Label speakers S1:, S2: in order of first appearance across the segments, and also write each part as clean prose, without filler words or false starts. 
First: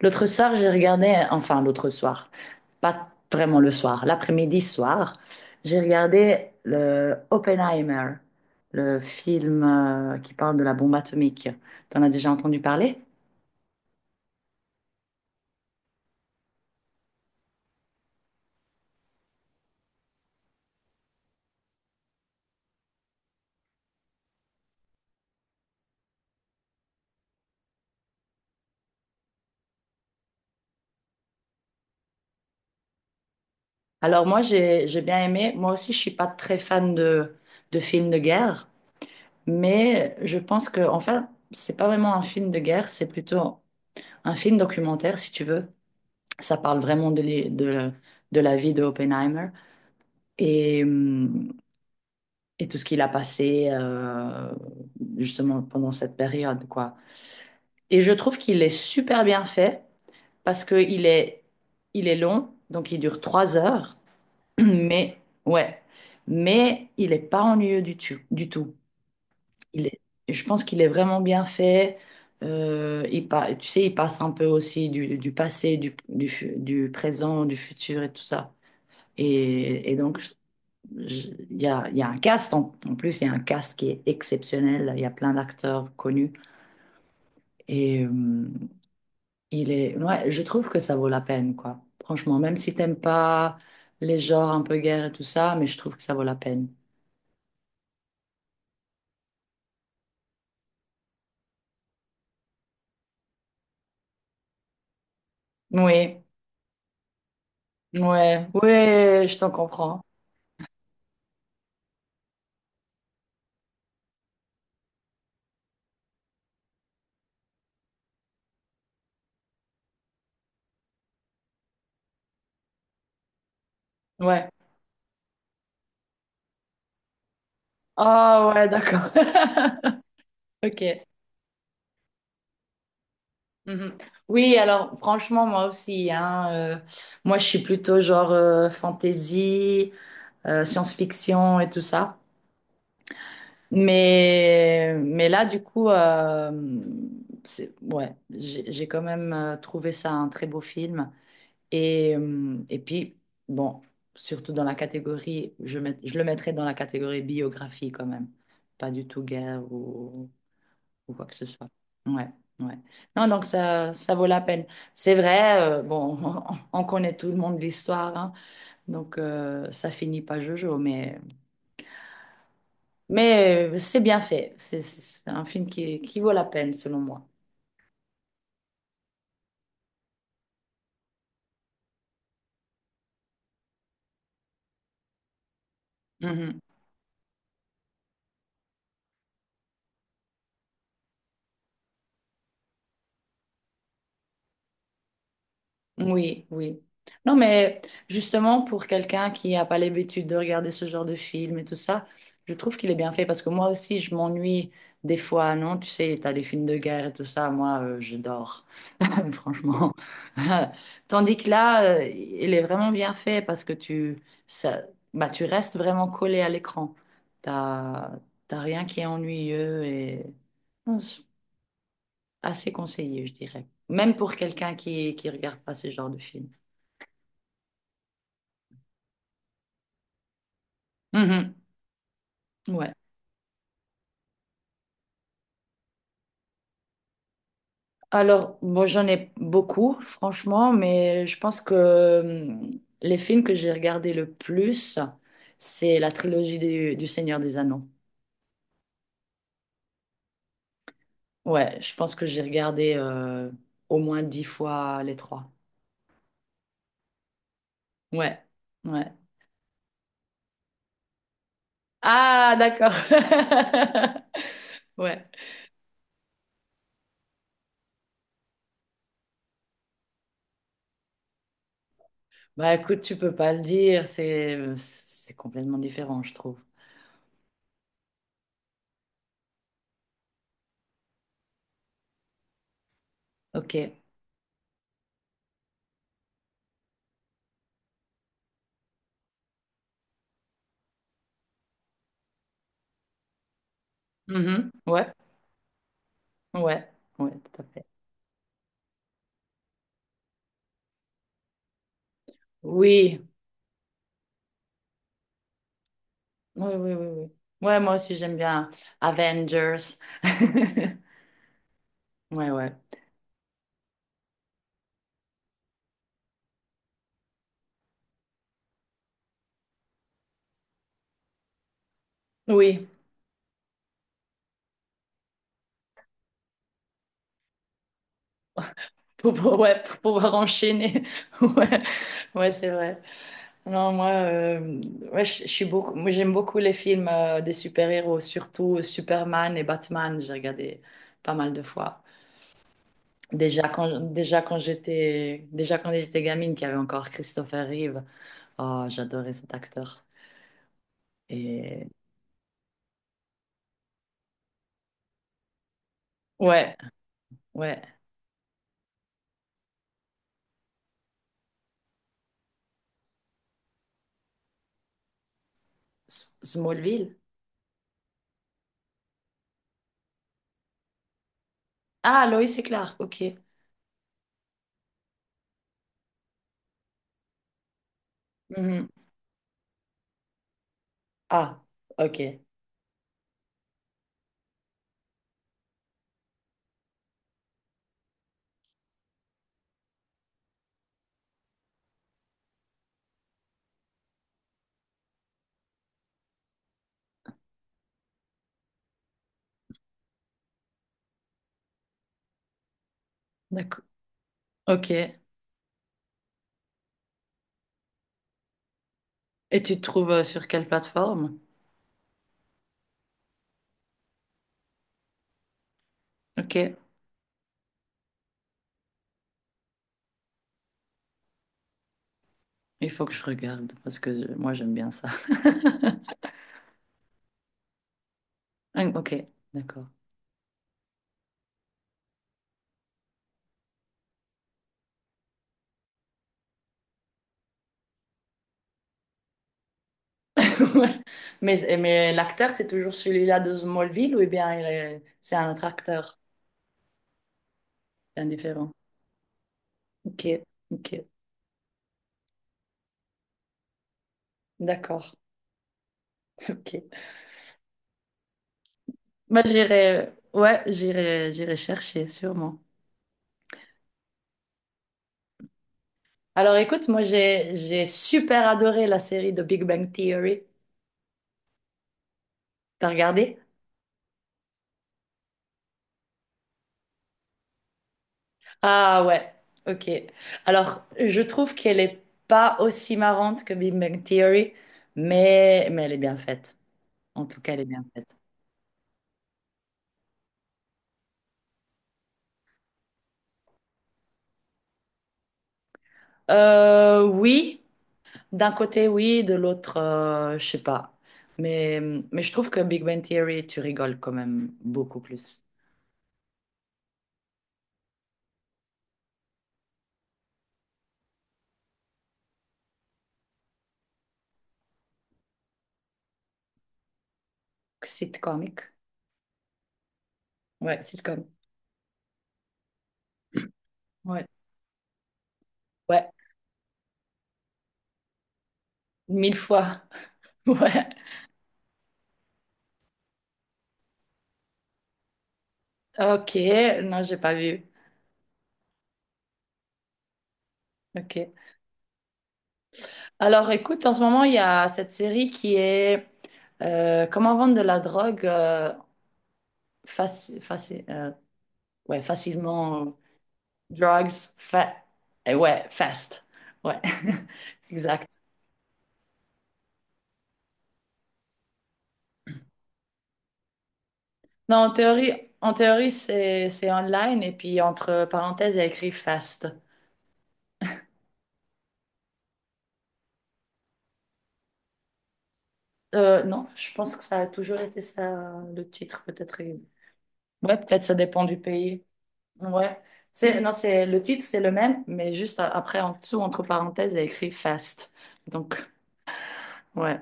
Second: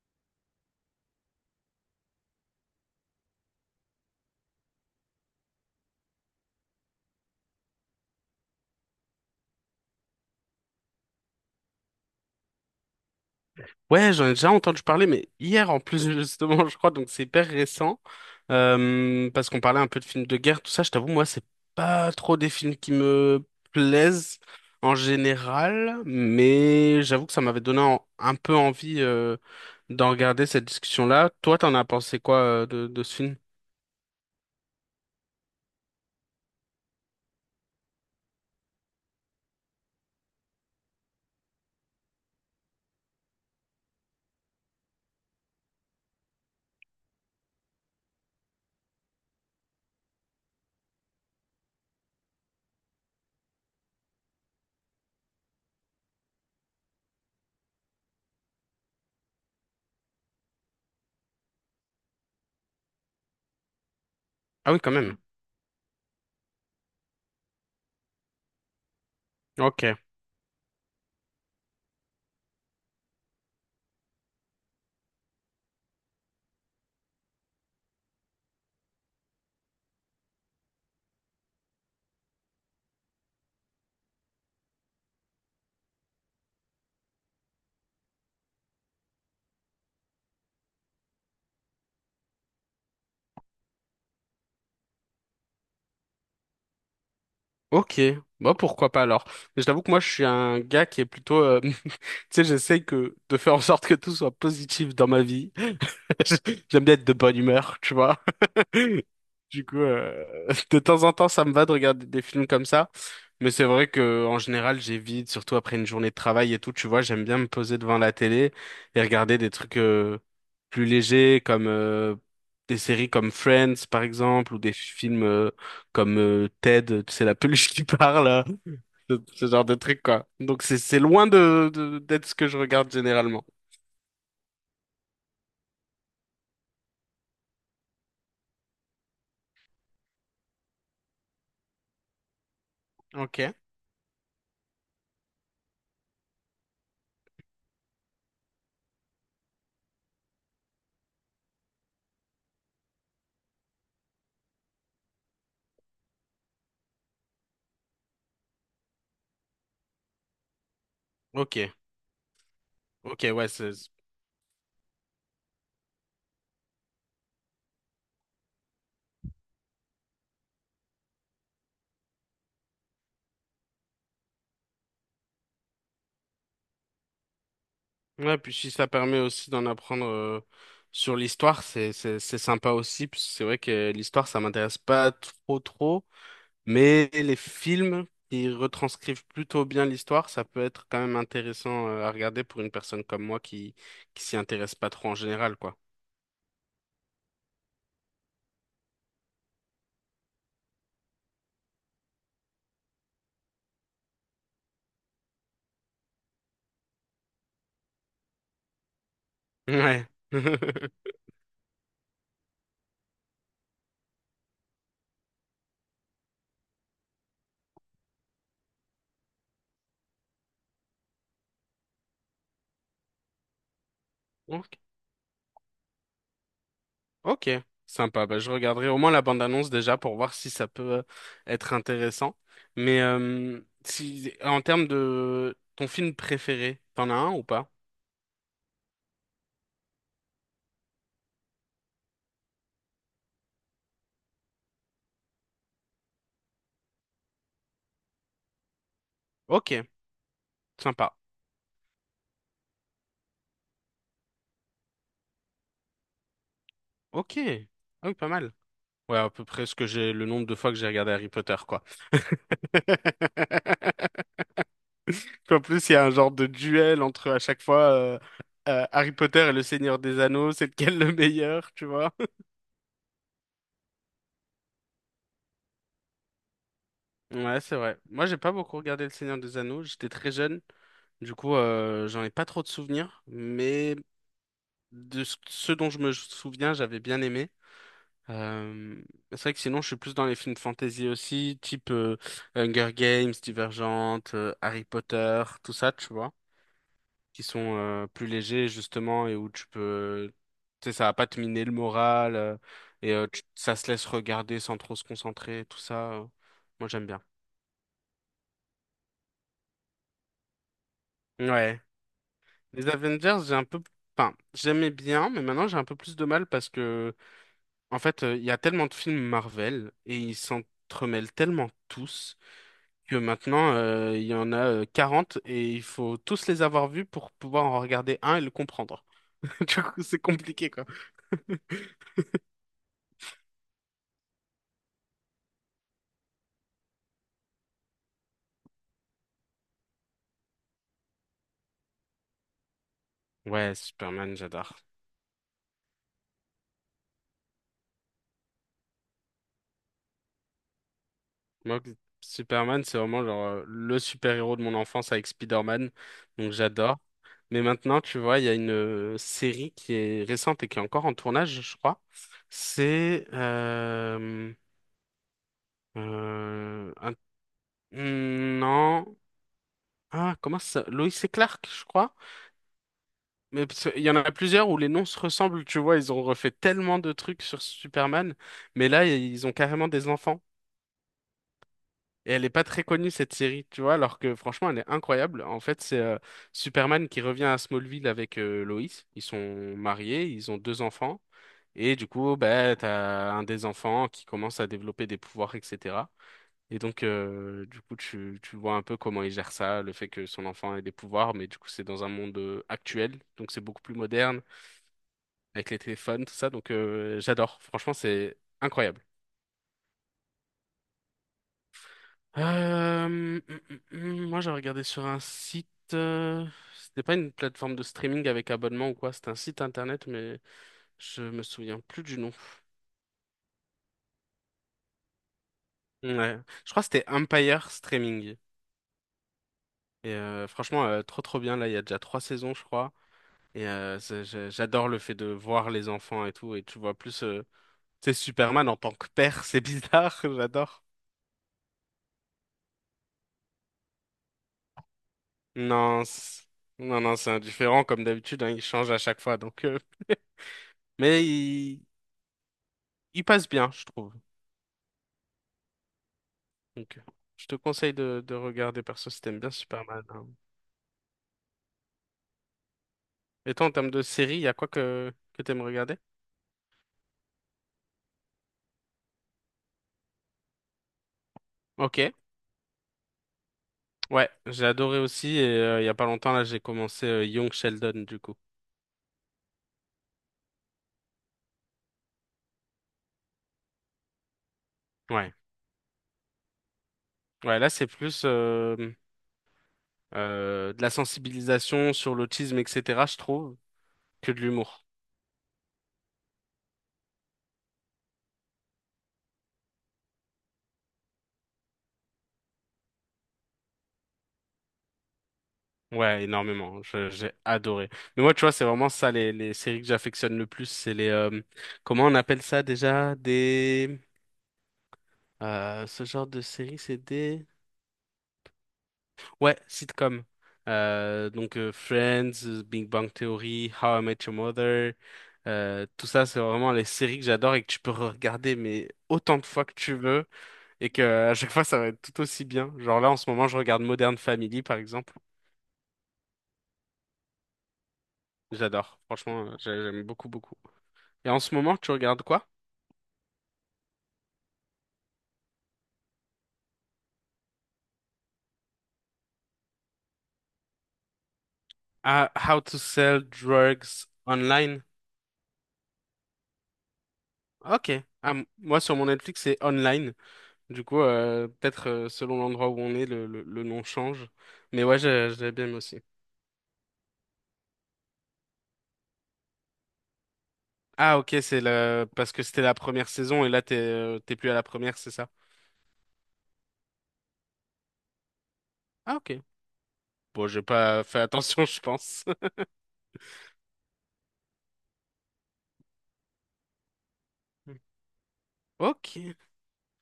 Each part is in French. S1: L'autre soir, j'ai regardé, enfin l'autre soir, pas vraiment le soir, l'après-midi soir, j'ai regardé le Oppenheimer, le film qui parle de la bombe atomique. T'en as déjà entendu parler?
S2: Ouais, j'en ai déjà entendu parler, mais hier en plus justement, je crois, donc c'est hyper récent. Parce qu'on parlait un peu de films de guerre, tout ça, je t'avoue, moi, c'est pas trop des films qui me plaisent en général, mais j'avoue que ça m'avait donné un peu envie d'en regarder cette discussion-là. Toi, t'en as pensé quoi de ce film?
S1: Alors moi, j'ai bien aimé. Moi aussi, je suis pas très fan de films de guerre, mais je pense que, enfin, c'est pas vraiment un film de guerre, c'est plutôt un film documentaire, si tu veux. Ça parle vraiment de, de la vie de Oppenheimer. Et hum, et tout ce qu'il a passé justement pendant cette période, quoi. Et je trouve qu'il est super bien fait parce que il est long, donc il dure 3 heures,
S2: Ah oui, quand même.
S1: mais ouais, mais il est pas ennuyeux du tout, du tout. Il
S2: Ok.
S1: est, je pense qu'il est vraiment bien fait. Tu sais, il passe un peu aussi du passé, du présent, du futur et tout ça. Et donc, il y a un cast, en plus, il y a un cast qui est exceptionnel. Il y a plein d'acteurs connus. Et il est, ouais, je trouve que ça vaut la peine, quoi. Franchement, même si t'aimes pas les genres un peu guerre et tout ça, mais je trouve que ça vaut la peine.
S2: Ok. Bon, pourquoi pas alors? Mais je t'avoue que moi, je suis un gars qui est plutôt... Tu sais, j'essaye que de faire en sorte que tout soit positif dans ma vie.
S1: Oui,
S2: J'aime bien être de bonne humeur, tu vois.
S1: ouais, ouais, je t'en
S2: Du coup,
S1: comprends.
S2: de temps en temps, ça me va de regarder des films comme ça. Mais c'est vrai que en général, j'évite, surtout après une journée de travail et tout, tu vois, j'aime bien me poser devant la télé et regarder des trucs plus légers comme des séries comme Friends, par
S1: Ouais.
S2: exemple, ou des films comme Ted, tu sais, la peluche qui parle, hein.
S1: Ah ouais, d'accord.
S2: Ce genre de trucs, quoi. Donc c'est
S1: Ok.
S2: c'est loin d'être ce que je regarde généralement.
S1: Mhm. Oui, alors franchement, moi aussi, hein, moi je suis plutôt genre fantasy, science-fiction et tout ça.
S2: Ok,
S1: Mais là, du coup, c'est, ouais, j'ai quand même trouvé ça un très beau film. Et puis, bon, surtout dans la catégorie, je le mettrais dans la catégorie biographie quand même. Pas du tout guerre ou quoi que ce
S2: ok,
S1: soit. Ouais, ouais. Non,
S2: ok,
S1: donc
S2: ouais, c'est.
S1: ça vaut la peine. C'est vrai, bon, on, connaît tout le monde l'histoire, hein. Donc ça finit pas jojo, mais. Mais c'est bien fait. C'est un film qui vaut la peine, selon moi.
S2: Ouais, puis si ça permet aussi d'en apprendre sur l'histoire, c'est sympa aussi, parce que c'est vrai que l'histoire, ça m'intéresse pas trop trop,
S1: Mhm.
S2: mais les films qui retranscrivent plutôt bien l'histoire, ça peut être quand même intéressant à regarder pour une personne comme moi qui s'y intéresse pas trop en général, quoi.
S1: Oui, oui. Non, mais justement, pour quelqu'un qui n'a pas l'habitude de regarder ce genre de film et tout ça, je trouve qu'il est bien fait parce que moi aussi, je m'ennuie des fois, non? Tu sais, t'as les films de guerre et tout ça, moi, je dors, franchement.
S2: Ouais.
S1: Tandis que là, il est vraiment bien fait parce que tu, ça, bah, tu restes vraiment collé à l'écran. T'as, T'as rien qui est ennuyeux et non, c'est assez conseillé, je dirais. Même pour
S2: Ok.
S1: quelqu'un qui regarde pas ce genre de film.
S2: Ok, sympa. Bah, je regarderai au moins la bande-annonce déjà pour voir si ça peut
S1: Mhm.
S2: être intéressant.
S1: Ouais.
S2: Mais si, en termes de ton film préféré, t'en as un ou pas?
S1: Alors, bon, j'en ai beaucoup, franchement, mais je pense que les films que j'ai regardés le plus, c'est la trilogie du Seigneur des Anneaux.
S2: Ok, sympa.
S1: Ouais, je pense que j'ai regardé au moins 10 fois les trois.
S2: Ok, ah oui, pas
S1: Ouais,
S2: mal.
S1: ouais.
S2: Ouais, à peu près ce que j'ai, le nombre de fois que j'ai regardé Harry Potter, quoi.
S1: Ah, d'accord. Ouais.
S2: En plus, il y a un genre de duel entre à chaque fois Harry Potter et le Seigneur des Anneaux, c'est lequel le meilleur, tu vois?
S1: Bah écoute, tu peux pas le dire, c'est complètement différent, je trouve.
S2: Ouais, c'est vrai. Moi, j'ai pas beaucoup regardé le Seigneur des Anneaux. J'étais très jeune. Du coup, j'en ai pas trop de souvenirs, mais
S1: Ok.
S2: de ce dont je me souviens, j'avais bien aimé. Euh, c'est vrai que sinon, je suis plus dans les films fantasy aussi, type Hunger Games, Divergente,
S1: Mhm.
S2: Harry
S1: Ouais,
S2: Potter, tout ça, tu vois,
S1: ouais, ouais,
S2: qui
S1: tout à
S2: sont
S1: fait.
S2: plus légers justement et où tu peux, tu sais, ça va pas te miner le moral et
S1: Oui.
S2: ça se laisse regarder sans trop se concentrer, tout ça.
S1: Oui,
S2: Moi,
S1: oui, oui,
S2: j'aime bien.
S1: oui. Ouais, moi aussi, j'aime bien Avengers.
S2: Ouais.
S1: Ouais, ouais.
S2: Les Avengers, j'ai un peu, enfin, j'aimais bien, mais maintenant j'ai un peu plus de mal parce que en fait, il y a tellement de films Marvel et ils s'entremêlent tellement tous
S1: Oui,
S2: que maintenant, il y en a 40 et il faut tous les avoir vus pour pouvoir en regarder un et le comprendre.
S1: ouais,
S2: Du
S1: pour
S2: coup, c'est
S1: pouvoir
S2: compliqué, quoi.
S1: enchaîner. Ouais, ouais, c'est vrai. Non, moi, ouais, je suis beaucoup, moi, j'aime beaucoup les films des super-héros, surtout Superman et Batman. J'ai regardé pas mal de fois.
S2: Ouais, Superman, j'adore.
S1: Déjà quand j'étais gamine, qu'il y avait encore Christopher Reeve. Oh, j'adorais cet acteur.
S2: Moi,
S1: Et
S2: Superman, c'est vraiment genre, le super-héros de mon enfance avec Spider-Man, donc
S1: ouais,
S2: j'adore. Mais
S1: ouais.
S2: maintenant, tu vois, il y a une série qui est récente et qui est encore en tournage, je crois. C'est
S1: S-
S2: euh,
S1: Smallville.
S2: hmm, non. Ah, comment ça? Lois et Clark, je crois.
S1: Ah, Lois et Clark, ok.
S2: Mais parce que il y en a plusieurs où les noms se ressemblent, tu vois. Ils ont refait tellement de trucs sur Superman. Mais
S1: Mhm.
S2: là, ils ont carrément des enfants.
S1: Ah,
S2: Et
S1: ok.
S2: elle est pas très connue, cette série, tu vois. Alors que franchement, elle est incroyable. En fait, c'est Superman qui revient à Smallville avec Lois. Ils sont mariés, ils ont deux enfants. Et du coup, bah, t'as un des enfants qui commence à développer des pouvoirs, etc. Et donc, du coup, tu vois un peu comment il gère ça, le fait que son enfant ait des pouvoirs, mais du coup, c'est dans un monde actuel, donc c'est beaucoup
S1: D'accord.
S2: plus moderne,
S1: Ok. Et
S2: avec les téléphones, tout ça. Donc, j'adore. Franchement, c'est incroyable.
S1: tu te trouves sur quelle plateforme?
S2: Euh, hum, Moi, j'ai regardé sur un site. euh,
S1: Ok.
S2: C'était pas une plateforme de streaming avec abonnement ou quoi. C'était un site internet, mais je me souviens plus du nom.
S1: Il faut que je regarde parce que moi j'aime bien ça.
S2: Ouais. Je crois que c'était Empire Streaming.
S1: Ah, Ok, d'accord.
S2: Et franchement, trop trop bien. Là, il y a déjà trois saisons, je crois. Et j'adore le fait de voir les enfants et tout. Et tu vois plus, c'est Superman en tant que père, c'est bizarre, j'adore.
S1: Ouais. Mais l'acteur, c'est toujours celui-là de Smallville ou eh bien c'est un autre
S2: Non,
S1: acteur?
S2: non, non, c'est indifférent comme
S1: C'est
S2: d'habitude, hein, il
S1: indifférent.
S2: change à chaque fois. Donc,
S1: Ok, ok.
S2: mais il passe bien, je trouve.
S1: D'accord. Ok.
S2: Donc, je te conseille de regarder perso si t'aimes
S1: Bah,
S2: bien Superman,
S1: j'irai,
S2: hein.
S1: ouais, j'irai, j'irai chercher sûrement.
S2: Et toi, en termes de série, il y a quoi que t'aimes regarder?
S1: Alors écoute, moi j'ai super adoré la série de Big Bang Theory.
S2: Ok,
S1: T'as regardé?
S2: ouais, j'ai adoré aussi. Et il y a pas longtemps là, j'ai commencé Young Sheldon du coup.
S1: Ah ouais, ok. Alors, je trouve qu'elle est pas aussi marrante que Big Bang Theory,
S2: Ouais,
S1: mais elle est bien faite. En tout cas,
S2: ouais,
S1: elle est
S2: là
S1: bien
S2: c'est
S1: faite.
S2: plus de la sensibilisation sur l'autisme, etc., je trouve, que de l'humour.
S1: Oui, d'un côté, oui, de l'autre, je sais pas. Mais, mais je trouve que Big Bang Theory, tu rigoles quand même beaucoup plus.
S2: Ouais, énormément. J'ai adoré. Mais moi, tu vois, c'est vraiment ça, les séries que j'affectionne le plus, c'est les, comment on appelle ça déjà? Des, ce genre de séries, c'est des.
S1: Sitcomique.
S2: Ouais, sitcom.
S1: Ouais, sitcom.
S2: Donc Friends, Big Bang Theory, How I Met
S1: Ouais.
S2: Your Mother, tout
S1: Ouais,
S2: ça, c'est vraiment les séries que j'adore et que tu peux regarder mais
S1: mille
S2: autant de fois que
S1: fois.
S2: tu veux.
S1: Ouais.
S2: Et que à chaque fois ça va être tout aussi bien. Genre là en ce moment je regarde Modern Family par exemple.
S1: Ok, non, j'ai pas vu.
S2: J'adore, franchement j'aime beaucoup beaucoup. Et
S1: Ok.
S2: en ce moment tu regardes quoi?
S1: Alors écoute, en ce moment, il y a cette série qui est Comment vendre de la drogue faci- faci- euh, ouais,
S2: Ah, How to
S1: facilement.
S2: Sell Drugs
S1: Drugs, fa
S2: Online.
S1: eh ouais, fast. Ouais,
S2: Ok.
S1: exact.
S2: Ah, moi sur mon Netflix c'est online. Du coup peut-être selon l'endroit où on est le nom change.
S1: Non,
S2: Mais ouais j'ai
S1: en
S2: j'ai bien aimé
S1: théorie
S2: aussi.
S1: c'est online et puis entre parenthèses, il y a écrit fast.
S2: Ah ok c'est la parce que c'était la première saison et là t'es plus à la première c'est ça?
S1: Non, je pense que ça a toujours été ça, le titre,
S2: Ah
S1: peut-être.
S2: ok. Bon
S1: Ouais,
S2: j'ai
S1: peut-être ça
S2: pas fait
S1: dépend du
S2: attention je
S1: pays.
S2: pense.
S1: Ouais. C'est, non, c'est, le titre, c'est le même, mais juste après, en dessous, entre parenthèses, il y a écrit Fast. Donc,
S2: Ok.
S1: ouais.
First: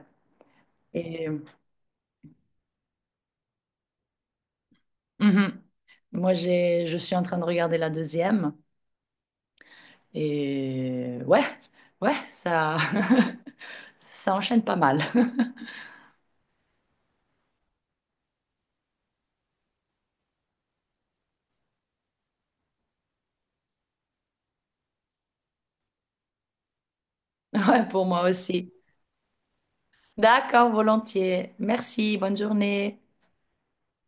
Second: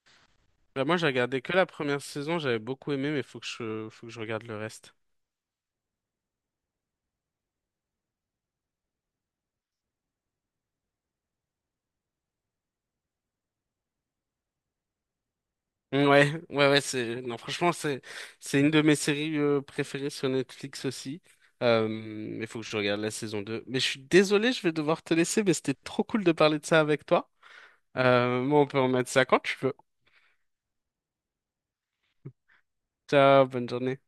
S2: Bah, moi, j'ai
S1: Et
S2: regardé que la première saison, j'avais beaucoup aimé, mais faut que je regarde le reste.
S1: mhm. Moi, j'ai, je suis en train de regarder la deuxième. Et ouais, ouais, ça, ça enchaîne pas mal.
S2: Mmh, ouais, ouais, ouais, c'est, non, franchement, c'est, une de mes séries préférées sur Netflix aussi. Mais faut que je regarde la saison deux. Mais je suis désolé, je vais devoir te laisser, mais c'était trop cool de parler de ça avec toi.
S1: Ouais, pour moi
S2: Moi, on
S1: aussi.
S2: peut remettre ça quand tu veux.
S1: D'accord, volontiers. Merci, bonne journée.
S2: Ciao, bonne journée.